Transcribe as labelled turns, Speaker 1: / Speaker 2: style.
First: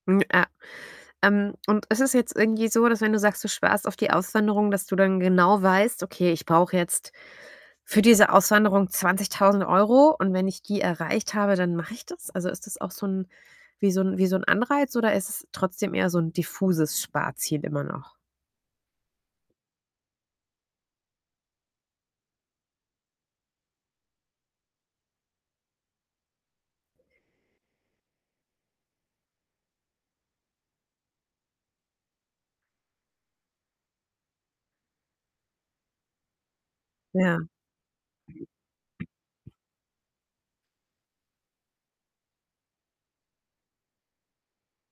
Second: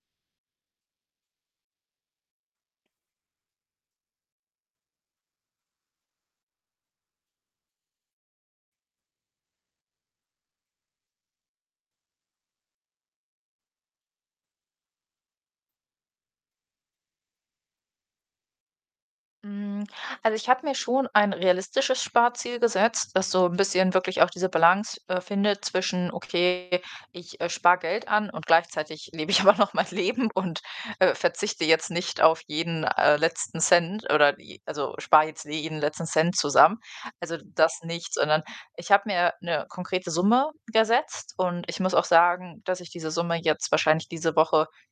Speaker 1: Mm, äh, ähm, und ist es jetzt irgendwie so, dass wenn du sagst, du sparst auf die Auswanderung, dass du dann genau weißt: „Okay, ich brauche jetzt für diese Auswanderung 20.000 € und wenn ich die erreicht habe, dann mache ich das.“ Also, ist das auch so ‘n wie so 'n wie so 'n Anreiz oder ist es trotzdem eher so ‘n diffuses Sparziel immer noch?
Speaker 2: Hm, also ich habe mir schon ein realistisches Sparziel gesetzt, das so 'n bisschen wirklich auch diese Balance, äh, findet zwischen: „Okay, ich, äh, spare Geld an und gleichzeitig lebe ich aber noch mein Leben“, und, äh, verzichte jetzt nicht auf jeden, äh, letzten Cent oder die also, spare jetzt jeden letzten Cent zusammen. Also
Speaker 1: Ja.
Speaker 2: das nicht, sondern ich habe mir 'ne konkrete Summe gesetzt und ich muss auch sagen, dass ich diese Summe jetzt wahrscheinlich diese Woche